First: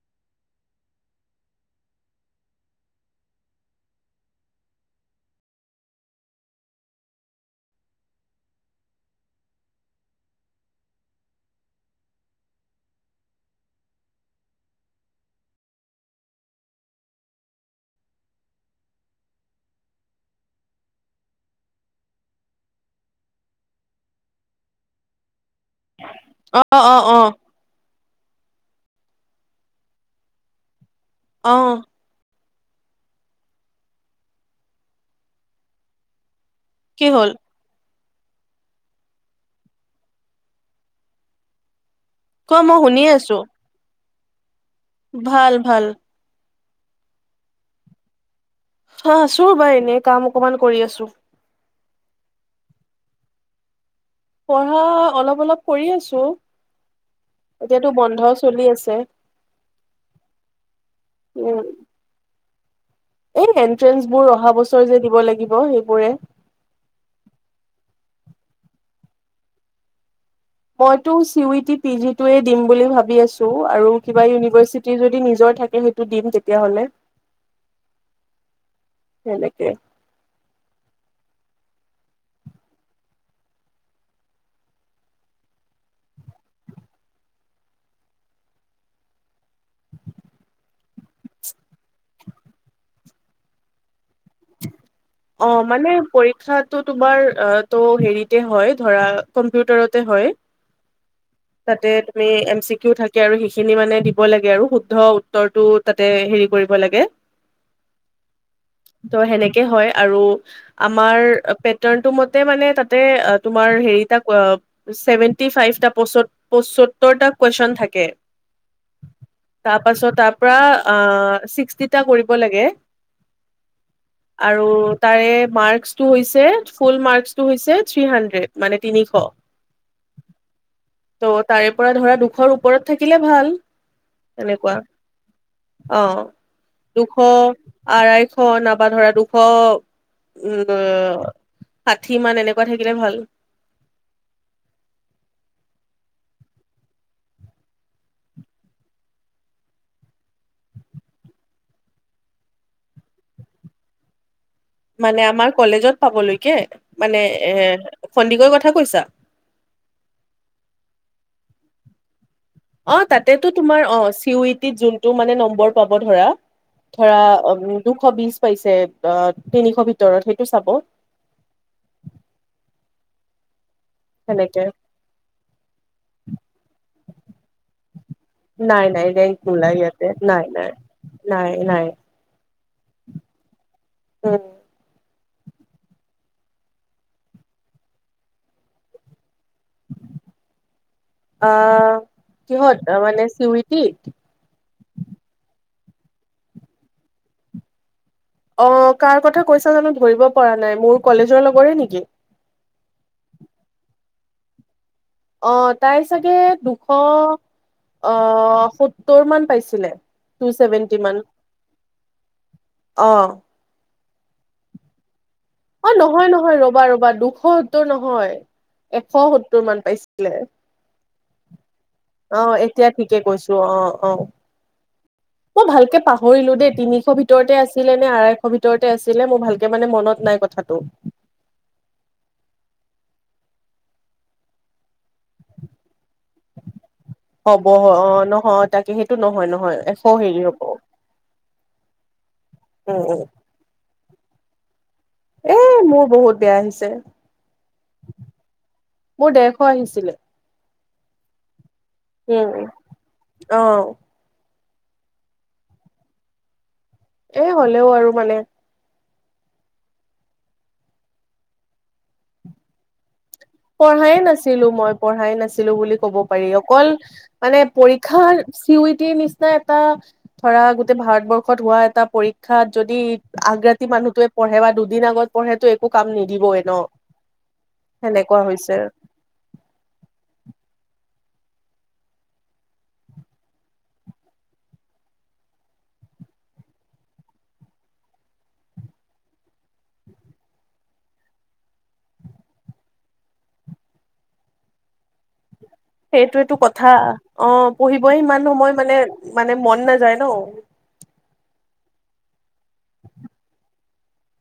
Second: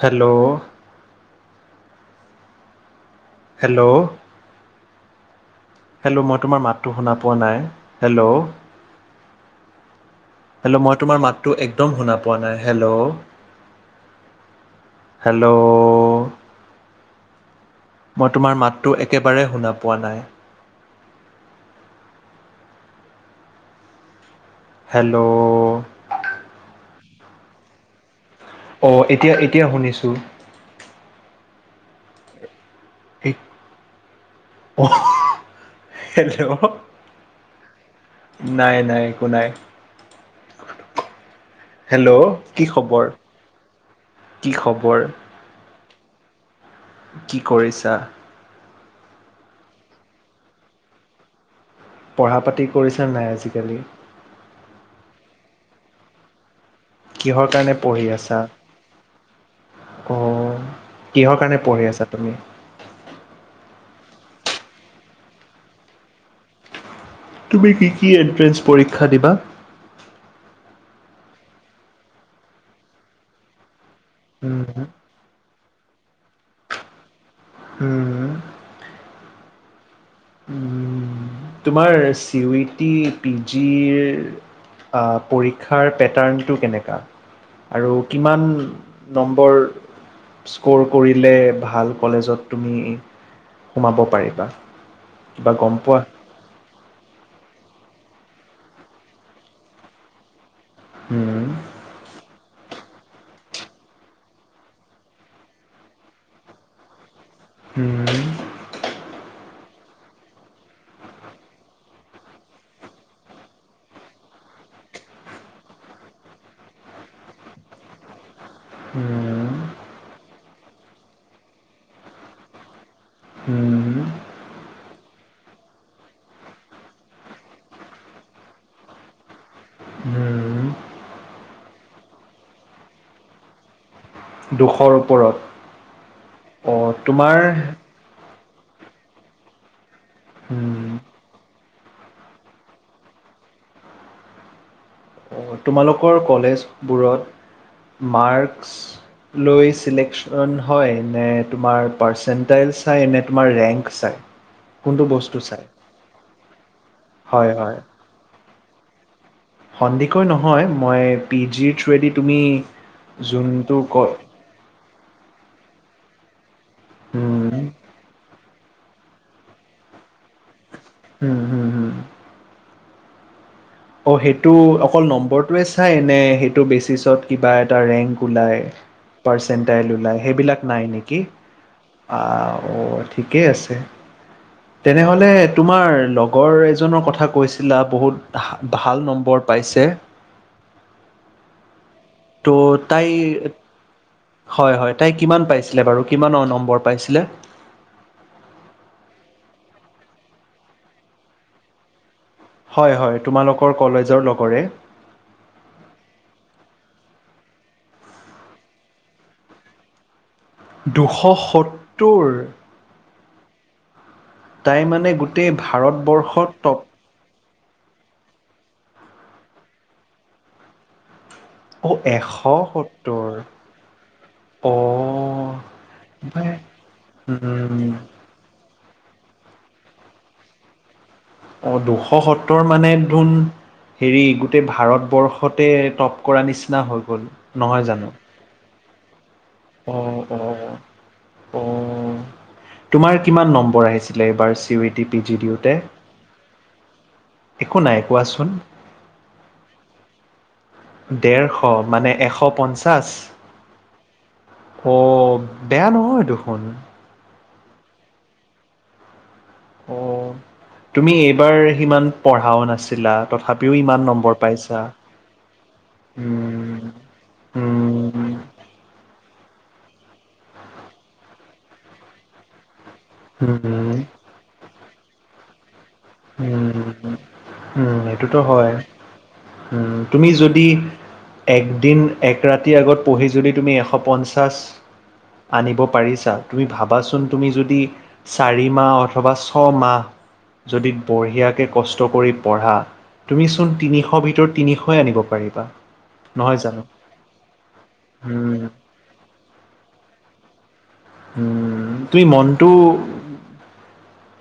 Hello. Hello. Hello মই তোমাৰ মাতটো শুনা পোৱা নাই হেল্ল'। হেল্ল' মই তোমাৰ মাতটো একদম শুনা পোৱা নাই হেল্ল' হেল্ল'। মই তোমাৰ মাতটো একেবাৰে শুনা পোৱা নাই। হেল্ল'। অ অ। অ। অ এতিয়া এতিয়া শুনিছোঁ। অ। অ অ হেল্ল। কি হ'ল। নাই নাই একো নাই। হেল্ল' কোৱা কি মই খবৰ। শুনিয়ে আছো কি খবৰ ভাল ভাল। কি কৰিছা? অ আছো ৰবা এনেই কাম অকমান কৰি আছো? পঢ়া পাতি কৰিছে নাই আজিকালি? পঢ়া অলপ অলপ কৰি আছো? কিহৰ এতিয়াতো বন্ধও চলি আছে? অ কিহৰ কাৰণে উম পঢ়ি আছা তুমি। উম এই এনট্ৰেন্ঞ্চ বোৰ অহা বছৰ যে দিব লাগিব সেইবোৰে? তুমি কি কি এনন্ট্ৰেন্ঞ্চ পৰীক্ষা দিবা। মইতো C U T P G টোৱে দিম বুলি ভাবি আছো আৰু। কিবা উম, ইউনিভাৰ্চিটি যদি নিজৰ থাকে? সেইটো দিম তেতিয়া হ'লে। উম এনেকে? উম। তোমাৰ চি ইউ টি পিজিৰ পৰীক্ষাৰ পেটাৰ্ণটো কেনেকুৱা আৰু কিমান নম্বৰ স্ক'ৰ কৰিলে ভাল কলেজত তুমি সোমাব। পাৰিবা অ কিবা গম মানে পোৱা? পৰীক্ষাটো তোমাৰ ত হেৰিতে হয় ধৰা কম্পিউটাৰতে হয়। হুম, তাতে তুমি এ। চিকিয়ো থাকে আৰু সেইখিনি মানে দিব লাগে আৰু শুদ্ধ উত্তৰটো তাতে হেৰি কৰিব লাগে হুম, ত' সেনেকে হয় আৰু আমাৰ পেটাৰণটো মতে মানে তাতে তোমাৰ হেৰিতা ছেভেনটি ফাইভটা পচত। পসত্তটা কোৱেচন থাকে হুম, তাৰ পাছত তাৰপৰা শিষটিটা কৰিব লাগে হুম, আৰু তাৰে মাক্সচটো হৈছে ফুল মাক্সচটো হৈছে থিৰ সানন্দেত মানে তিনিশ? হুম। ত' তাৰে পৰা ধৰা দুখৰ ওপৰত থাকিলে ভাল এনেকুৱা দুশৰ ওপৰত অ। অ' দুশ তোমাৰ আঢ়াইশ? নাবা ধৰা দুশ হুম, উ ষাঠি মান এনেকুৱা থাকিলে ভাল। তোমালোকৰ কলেজবোৰত মাৰ্কছ লৈ চিলেকশ্যন হয়। নে তোমাৰ পাৰ্চেণ্টেজ চাই নে তোমাৰ ৰেংক চাই। কোনটো মানে বস্তু আমাৰ চাই কলেজত পাবলৈকে মানে এ হয় হয় সন্দিকৈৰ কথা। কথা কৈছা? সন্দিকৈ নহয় মই পি জি থু। অ তাতেতো তোমাৰ অ চিৱটিত যোনটো তোমাৰ নম্বৰটো। পাব ধৰা। ধৰা হুম অ। দুশ বিশ পাইছে আহ তিনিশ ভিতৰত সেইটো চাব। হুম হুম হুম অ সেইটো সেনেকে অকল নম্বৰটোৱে চাই নে সেইটো বেচিচত কিবা এটা ৰেংক ওলাই নাই নাই ৰেংক পাৰ্চণ্ট নোলাই ইয়াতে ওলাই সেইবিলাক নাই নেকি নাই নাই অ ঠিকেই আছে উম তেনেহলে? তোমাৰ লগৰ এজনৰ কথা কৈছিলা বহুত। ভাল নম্বৰ? পাইছে অহ। ত' তাই হয় হয় তাই কিমান পাই। আছিলে বাৰু কিমানৰ নম্বৰ পাইছিলে। অ কাৰ কথা কৈছা জানো ধৰিব পৰা নাই। মোৰ কলেজৰ লগৰি নেকি? হয়, হয় তোমালোকৰ কলেজৰ লগৰে। অ তাই চাগে দুশ আহ সত্তৰ মান পাইছিলে। টু চেভেন্টি মান দুশ সত্তৰ। অ', তাই মানে গোট এ নহয়, নহয় ৰবা, ৰবা দুশ সত্তৰ নহয়, এশ সত্তৰ মান পাইছিলে। এশ অ এতিয়া ঠিকে সত্তৰ কৈছোঁ অ, অ অ' মই ভালকে ভাই, পাহৰিলো দেই তিনিশ ভিতৰতে উম, আছিলে নে আঢ়াইশ ভিত ভিতৰতে আছিলে মোৰ ভালকে মানে মনত নাই ক কথাটো অ দুশ সত্তৰ মানে তো, হেৰি গোটেই ভাৰতবৰ্ষতে টপ। কৰা নিচিনা হৈ গ'ল হ'ব নহয় জানোঁ। অ', নহয় তাকে সেইটো ন উম, উম, উম উম, তোমাৰ উম। কিমান নম্বৰ আহিছে? [unintelligible] বাৰ ছিৱইট এ মোৰ বহুত বেয়া আহিছে, একো নাই কোৱাচোন। মোৰ ডেৰশ আহিছিলে। ডেৰশ। অ মানে এশ উম, পঞ্চাছ অ', অ বেয়া নহয় দেখোন। এ হ'লেও আৰু মানে অ তুমি এইবাৰ সিমান পঢ়াও নাছিলা। তথাপিও ইমান পঢ়াই নম্বৰ নাছিলো পাইছা। মই পঢ়াই নাছিলো বুলি কব পাৰি, উম, অকল মানে পৰীক্ষা উম, চিও টিৰ নিচি এটা ধৰা গোটেই ভাৰতবৰ্ষত হোৱা এটা পৰীক্ষাত যদি আগ্ৰাতি উম, মানুহটোৱে পঢ়ে বা দু দুদিনৰ আগত পঢ়েতো একো কাম নিদিবয়ে ন হয় নে? সেইটো হয়, উম তুমি যদি একদিন এক ৰাতিৰ আগত পঢ়ি যদি তুমি এশ পঞ্চাছ আনিব পাৰিছা, তুমি ভাবাচোন তুমি যদি চাৰি মাহ অথবা ছমাহ যদি বঢ়িয়াকৈ কষ্ট কৰি পঢ়া, তুমিচোন তিনিশ ভিতৰত তিনিশই আনিব পাৰিবা। সেইটোৱেটো নহয় জানো কথা, অ পঢ়িবই ইমান উম সময় মানে, মানে মন নাযায় ন উম তুমি মনটো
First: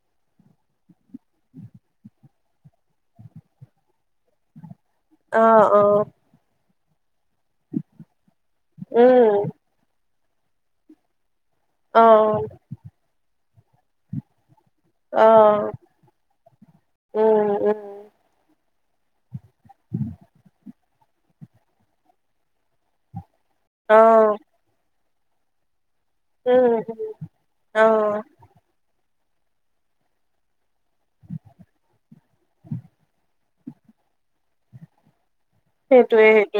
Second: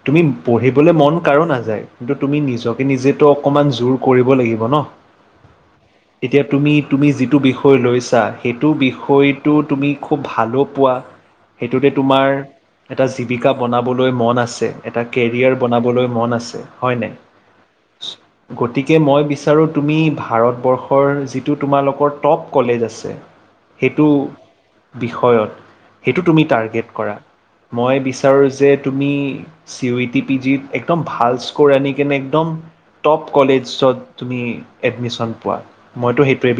তুমি পঢ়িবলে মন কাৰো নাযায়, কিন্তু তুমি নিজকে নিজেতো অকণমান জোৰ কৰিব লাগিব ন অহ অ এতিয়া তুমি তুমি যি যিটো বিষয় লৈছা, সেইটো উম বিষয়টো তুমি খুব ভালো পোৱা, সেইটোতে অ তোমাৰ এটা যি পিকা বনাবলৈ মন আছে এটা অ কেৰিয়াৰ বনাবলৈ মন আছে হয় নাই উম উম গতিকে মই বিচাৰোঁ তুমি ভাৰতবৰ্ষৰ যিটো তোমালোকৰ টপ কলেজ আছে অ সেইটো বিষয়ত সেইটো তুমি উম টাৰ্গেট উম কৰা অ মই বিচাৰো যে তুমি চিউডিপিজিত একম ভাল স্কৰ আনি কেনে একম টপ কলেজত তুমি এডমিশন পোৱা মইতো সেইটোৱে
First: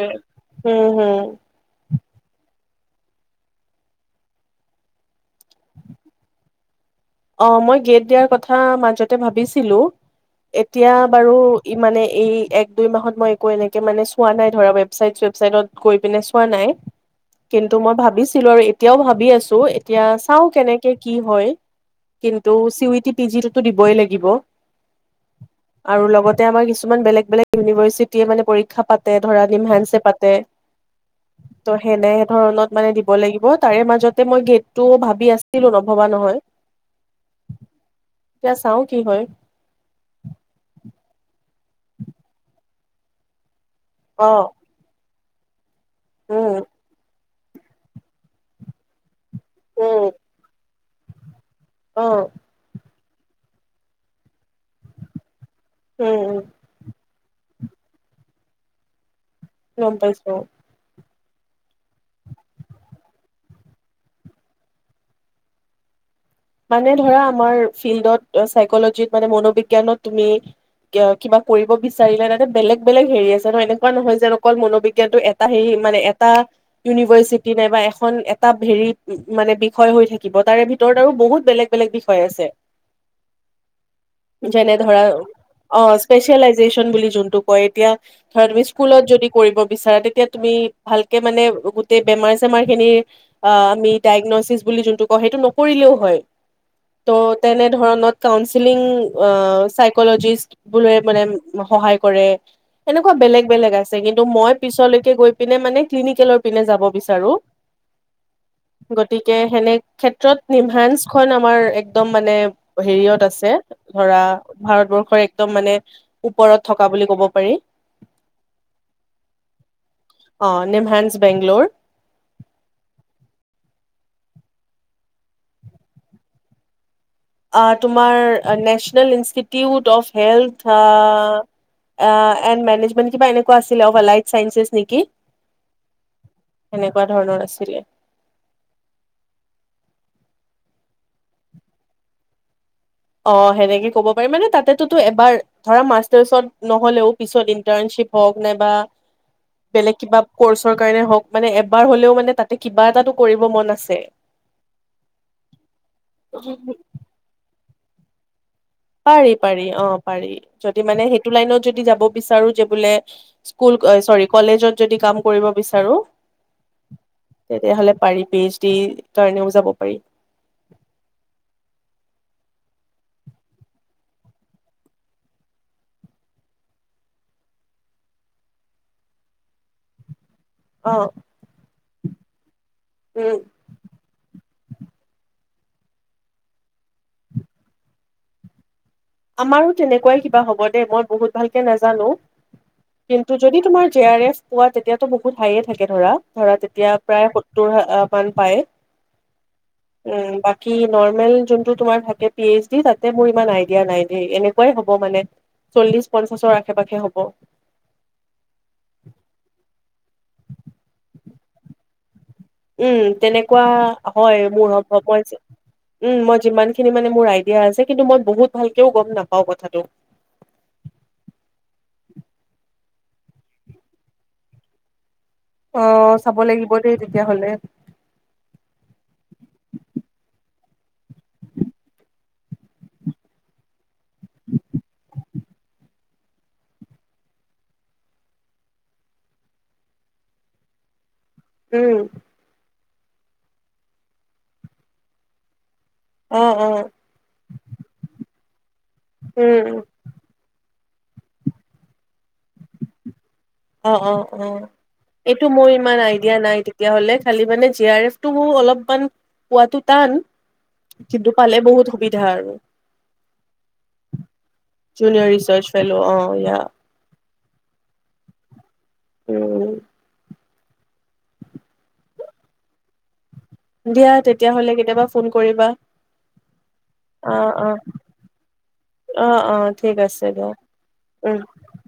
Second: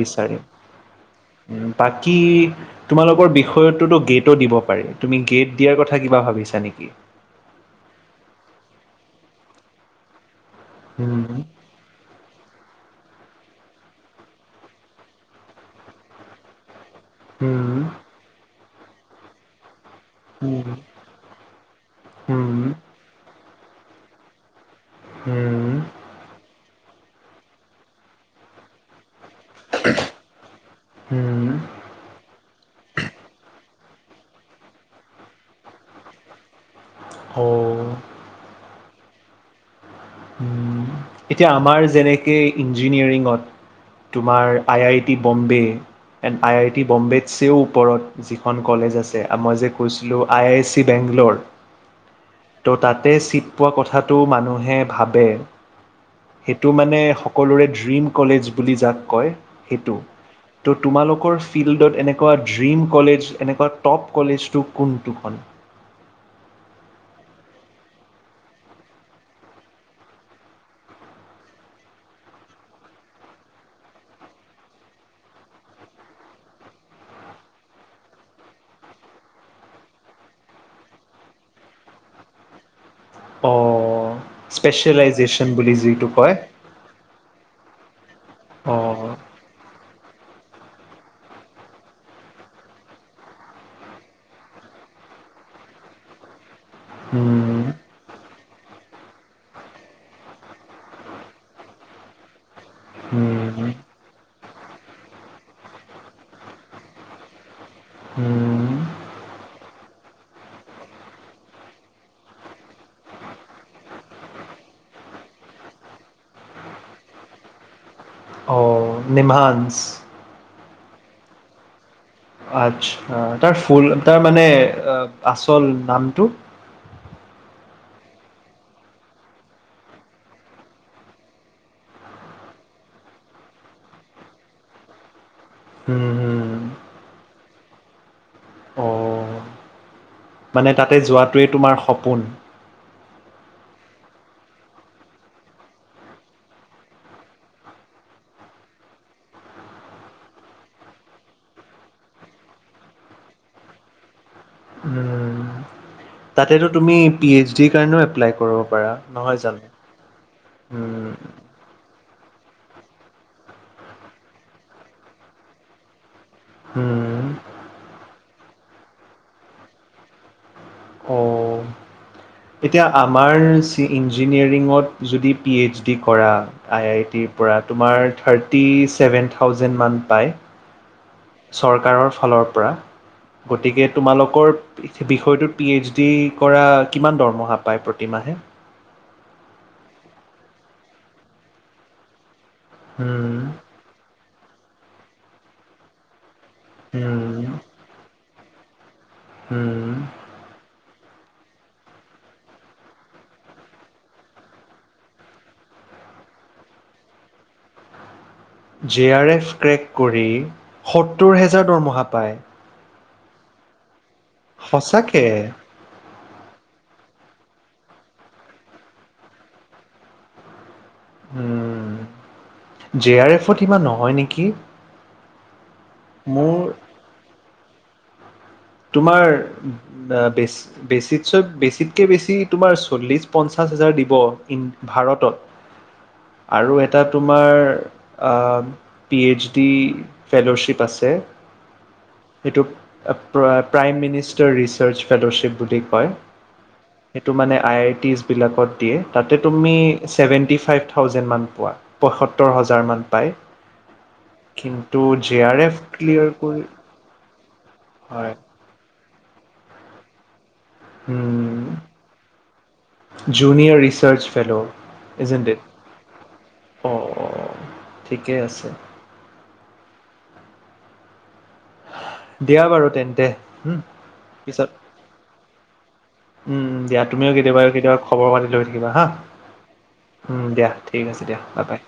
উম হম বিচাৰিম তাক কি তোমালোকৰ বিষয়টোত গেটো দিব তুমি গেদ দিয়াৰ কথা কিবা ভাবিছা নেকি? অ মই গেট দিয়াৰ কথা মাজতে ভাবিছিলো এতিয়া বাৰু হুম ই মানে এই এক দুই মাহত মই একো এনেক ত মানে চোৱা নাই ধৰা ৱেবচাইট চেবচাইটত গৈ পিনে চোৱা নাই কিন্তু হুম মই ভাবিছিলো আৰুএ এতিয়াও ভাবি আছো এতিয়া চাও হুম কেনেকে কি হয় কিন্তু হুম চিইউতিতি যিটো টো দিবই লাগিব। হুম আৰু লগতে আমাৰ কিছুমান ইমান বেলেগ - বেলেগ ইউনিভাৰ্চিটিয়ে মানে পৰীক্ষা প পাতে ধৰা দিম হেন চে পাতে হুম ত', সেনে ধৰণত মানে দিব লাগিব। তাৰে মাজতে মই গেদটো ভাবি আছিলো নভবা নহয়। অ এতিয়া চাও কি হয়? উ এতিয়া আমাৰ যেনেকে ইঞ্জিনিয়াৰিঙত অ তোমাৰ আই - আই টি বম্বে এড উম আই আই টি বম্বে চিও ওপৰত যিখন কলেজ আছে। মই যে কৈছিলো আই আছ চি বেংলৰ অহ তাতে চিট পোৱা কথাটো মানুহে ভাবে উম, উম, সেইটো মানে স সকলোৰে ড্ৰিম কলেজ বুলি যাক কয়। গম সেইটো পাইছোঁ। ত তোমালোক ফিল্ডত এনেকুৱা ড্ৰীম কলেজ এনেকুৱা টপ কলেজটো কোনটো হয়? মানে ধৰা আমাৰ ফিল্ডত চাইকলজিত মানে মনোবিজ্ঞানত তুমি কিবা কৰিব বিচাৰিলা ত বেলেগ - বেলেগ হেৰি আছে ন', এনেকুৱা নহয় যে অকল মনোবিজ্ঞানটো এটা হে মানে এটা ইউনিভাৰ্চিটি নাইবা এখন এটা হেৰি মানে বিষয় হৈ থাকিব তাৰে ভিতৰত আৰু বহুত বেলেগ - বেলেগ বিষয় আছে। অ' যেনে ধৰা স্পেচিয়েলাইজেশ্যন বুলি অ', যিটো কয় স্পেচিয়েলাইজেচন বুলি যোনটো কয় এতিয়া ধৰা তুমি স্কুলত অ' যদি কৰিব বিচাৰা তেতিয়া তুমি ভালকে মানে গোটেই বেমাৰ চেমাৰ খিনিৰ অ', আমি ডায়েগনচিছ বুলি যোনটো কওঁ সেইটো নকৰিলেও হয়। ত', উম, তেনে ধৰণত কাউন্সিলিং অ ', চিকলোজিষ্টবোৰ লৈ মানে সহায় কৰে। এনেকুৱা বেলেগ- উম, বেলেগ আছে কিন্তু মই পিছলৈকে গৈ পিনে মানে ক্লিনিকেলৰ পিনে যাব বিচাৰো। উম', গতিকে সেনে ক্ষেত্ৰত নি ফ্ৰান্সখন আমাৰ একদম মানে হেৰিত আছে ধৰা ভাৰতবৰ্ষৰ একদম মানে ওপৰত থকা বুলি কব পাৰি। নিমাস অঁ', নিম হেণ্ছ বেংল'ৰ। আচ্ছা, তাৰ ফুল তাৰ মানে আচল নামটো? তোমাৰ নেশচনেল ইনষ্টিটিউট অফ হেল্থ অ', আঁহ', এণ্ড মেনেজমেণ্ট কিবা এনেকুৱা আছিল অ ', এলাইড চাইেছ নেকি উম, হুম, সেনেকুৱা ধৰণৰ আছিলে। অ'। মানে তাতে যোৱাটোৱেই তোমাৰ সপোন। অ সেনেকে কব পাৰ মানে তাতেটোত এবাৰ মাষ্টাৰ চেফ নহ'লেও ইন্টাৰনচিপ হক বেলেগ কিবা ক্ৰছৰ কাৰণে হক এবৈ হলও কিবা এটাটো কৰিব মন আছে তাতে তুমি পি এইচ ডিৰ কাৰণেও এপ্লাই কৰক পাৰি পাৰি অ পাৰি যদি মানে উম, সেইটো লাইনত যদি যাব বিচাৰো যাবলে স্কুল চৰী কলেজত যদি কাম কৰিব বিচাৰো উম, তেতিয়াহ'লে পাৰি বেজ দি কাৰণেও যাব পাৰি অঁ এতিয়া আমাৰ ইঞ্জিনিয়াৰিঙত যদি পি এইচ ডি কৰা আই আই টিৰ পৰা তোমাৰ থাৰ্টি চছেভেন থাউজেণ্ড মান পায় অ চৰকাৰৰ ফালৰ পৰা উম গতিকে তোমালোকৰ বিষয়টোত পি এইচ ডি কৰা কিমান দৰমহা পায় প্ৰতিমাহে আমাৰো তেনেকুৱাই কিবা হ'ব দেই মই বহুত ভালকে নাজানো কিন্তু উম, যদি তোমাৰ জে আৰ এফ পোৱা তেতিয়াতো বহুত হাইয়ে থাকে ধৰা ধৰা তেতিয়া প্ৰায় উম, সত্তৰ হ মান পায় উম বাকি নৰ্মেল যোনটো তোমাৰ থাকে পি এইচ ডি তাতে মোৰ ইমান আইডিয়া নাই এ এনেকুৱাই হব মানে চল্লিশ পঞ্চাশৰ আশে পাশে হ'ব। জে আৰ এফ ক্ৰেক কৰি। সত্তৰ হেজাৰ দৰমহা পায়। উম তেনেকুৱা হয় মোৰ সম্ভৱ সঁচাকে হৈছে। উম মই যিমান খিনি মানে মোৰ আইডিয়া আছে কিন্তু মই বহুত ভালকেও গম নাপাওঁ কথাটো। উম জে আৰ এফত ইমান নহয় নেকি অ চাব লাগিব মোৰ দেই তেতিয়া হলে তোমাৰ বে ত বেছিতকে বেছি তোমাৰ চল্লিশ, পঞ্চাশ, হাজাৰ দিব ভাৰতত আৰু এটা তোমাৰ পি এইচ ডি ফেল'শ্বিপ, আছে। উম অ প্ৰ প্ৰাইম মিনিষ্টাৰ ৰিচাৰ্চ ফেল'শ্বিপ, বুলি কই অ অ সেই টোম মানে আই আই টি বিলাকত দিয়ে তাতে উম তুমি উম, চেবেনটি ফাইব থাউজেণ্ড মান পোৱা পয়সত্তৰ হাজাৰমান অ অ অ জে এইটো আৰ মোৰ এফ ইমান ক্লিয়াৰ আইডিয়া নাই কৰি তেতিয়াাহ'লে খালি মানে জি আৰ এফ হয় তটো অলপ কন কোৱাটো টান কিন্তু পালে বহুত সুবিধা আৰু research fellow junior ইজেণ্ট it research fellow অ ইয়া ঠিকে আছে। অ দিয়া বাৰু তেন্তে উ দিয়া পিছত তেতিয়াহ'লে কেতিয়াবা ফোন কৰিবা উ দিয়া তুমিও অ কেতিয়াবা অ কেতিয়াবা খবৰ পাতি লৈ থাকিবা হা অ অ ঠিক আছে দিয়া। ঠিক আছে উম দিয়া বা বাই।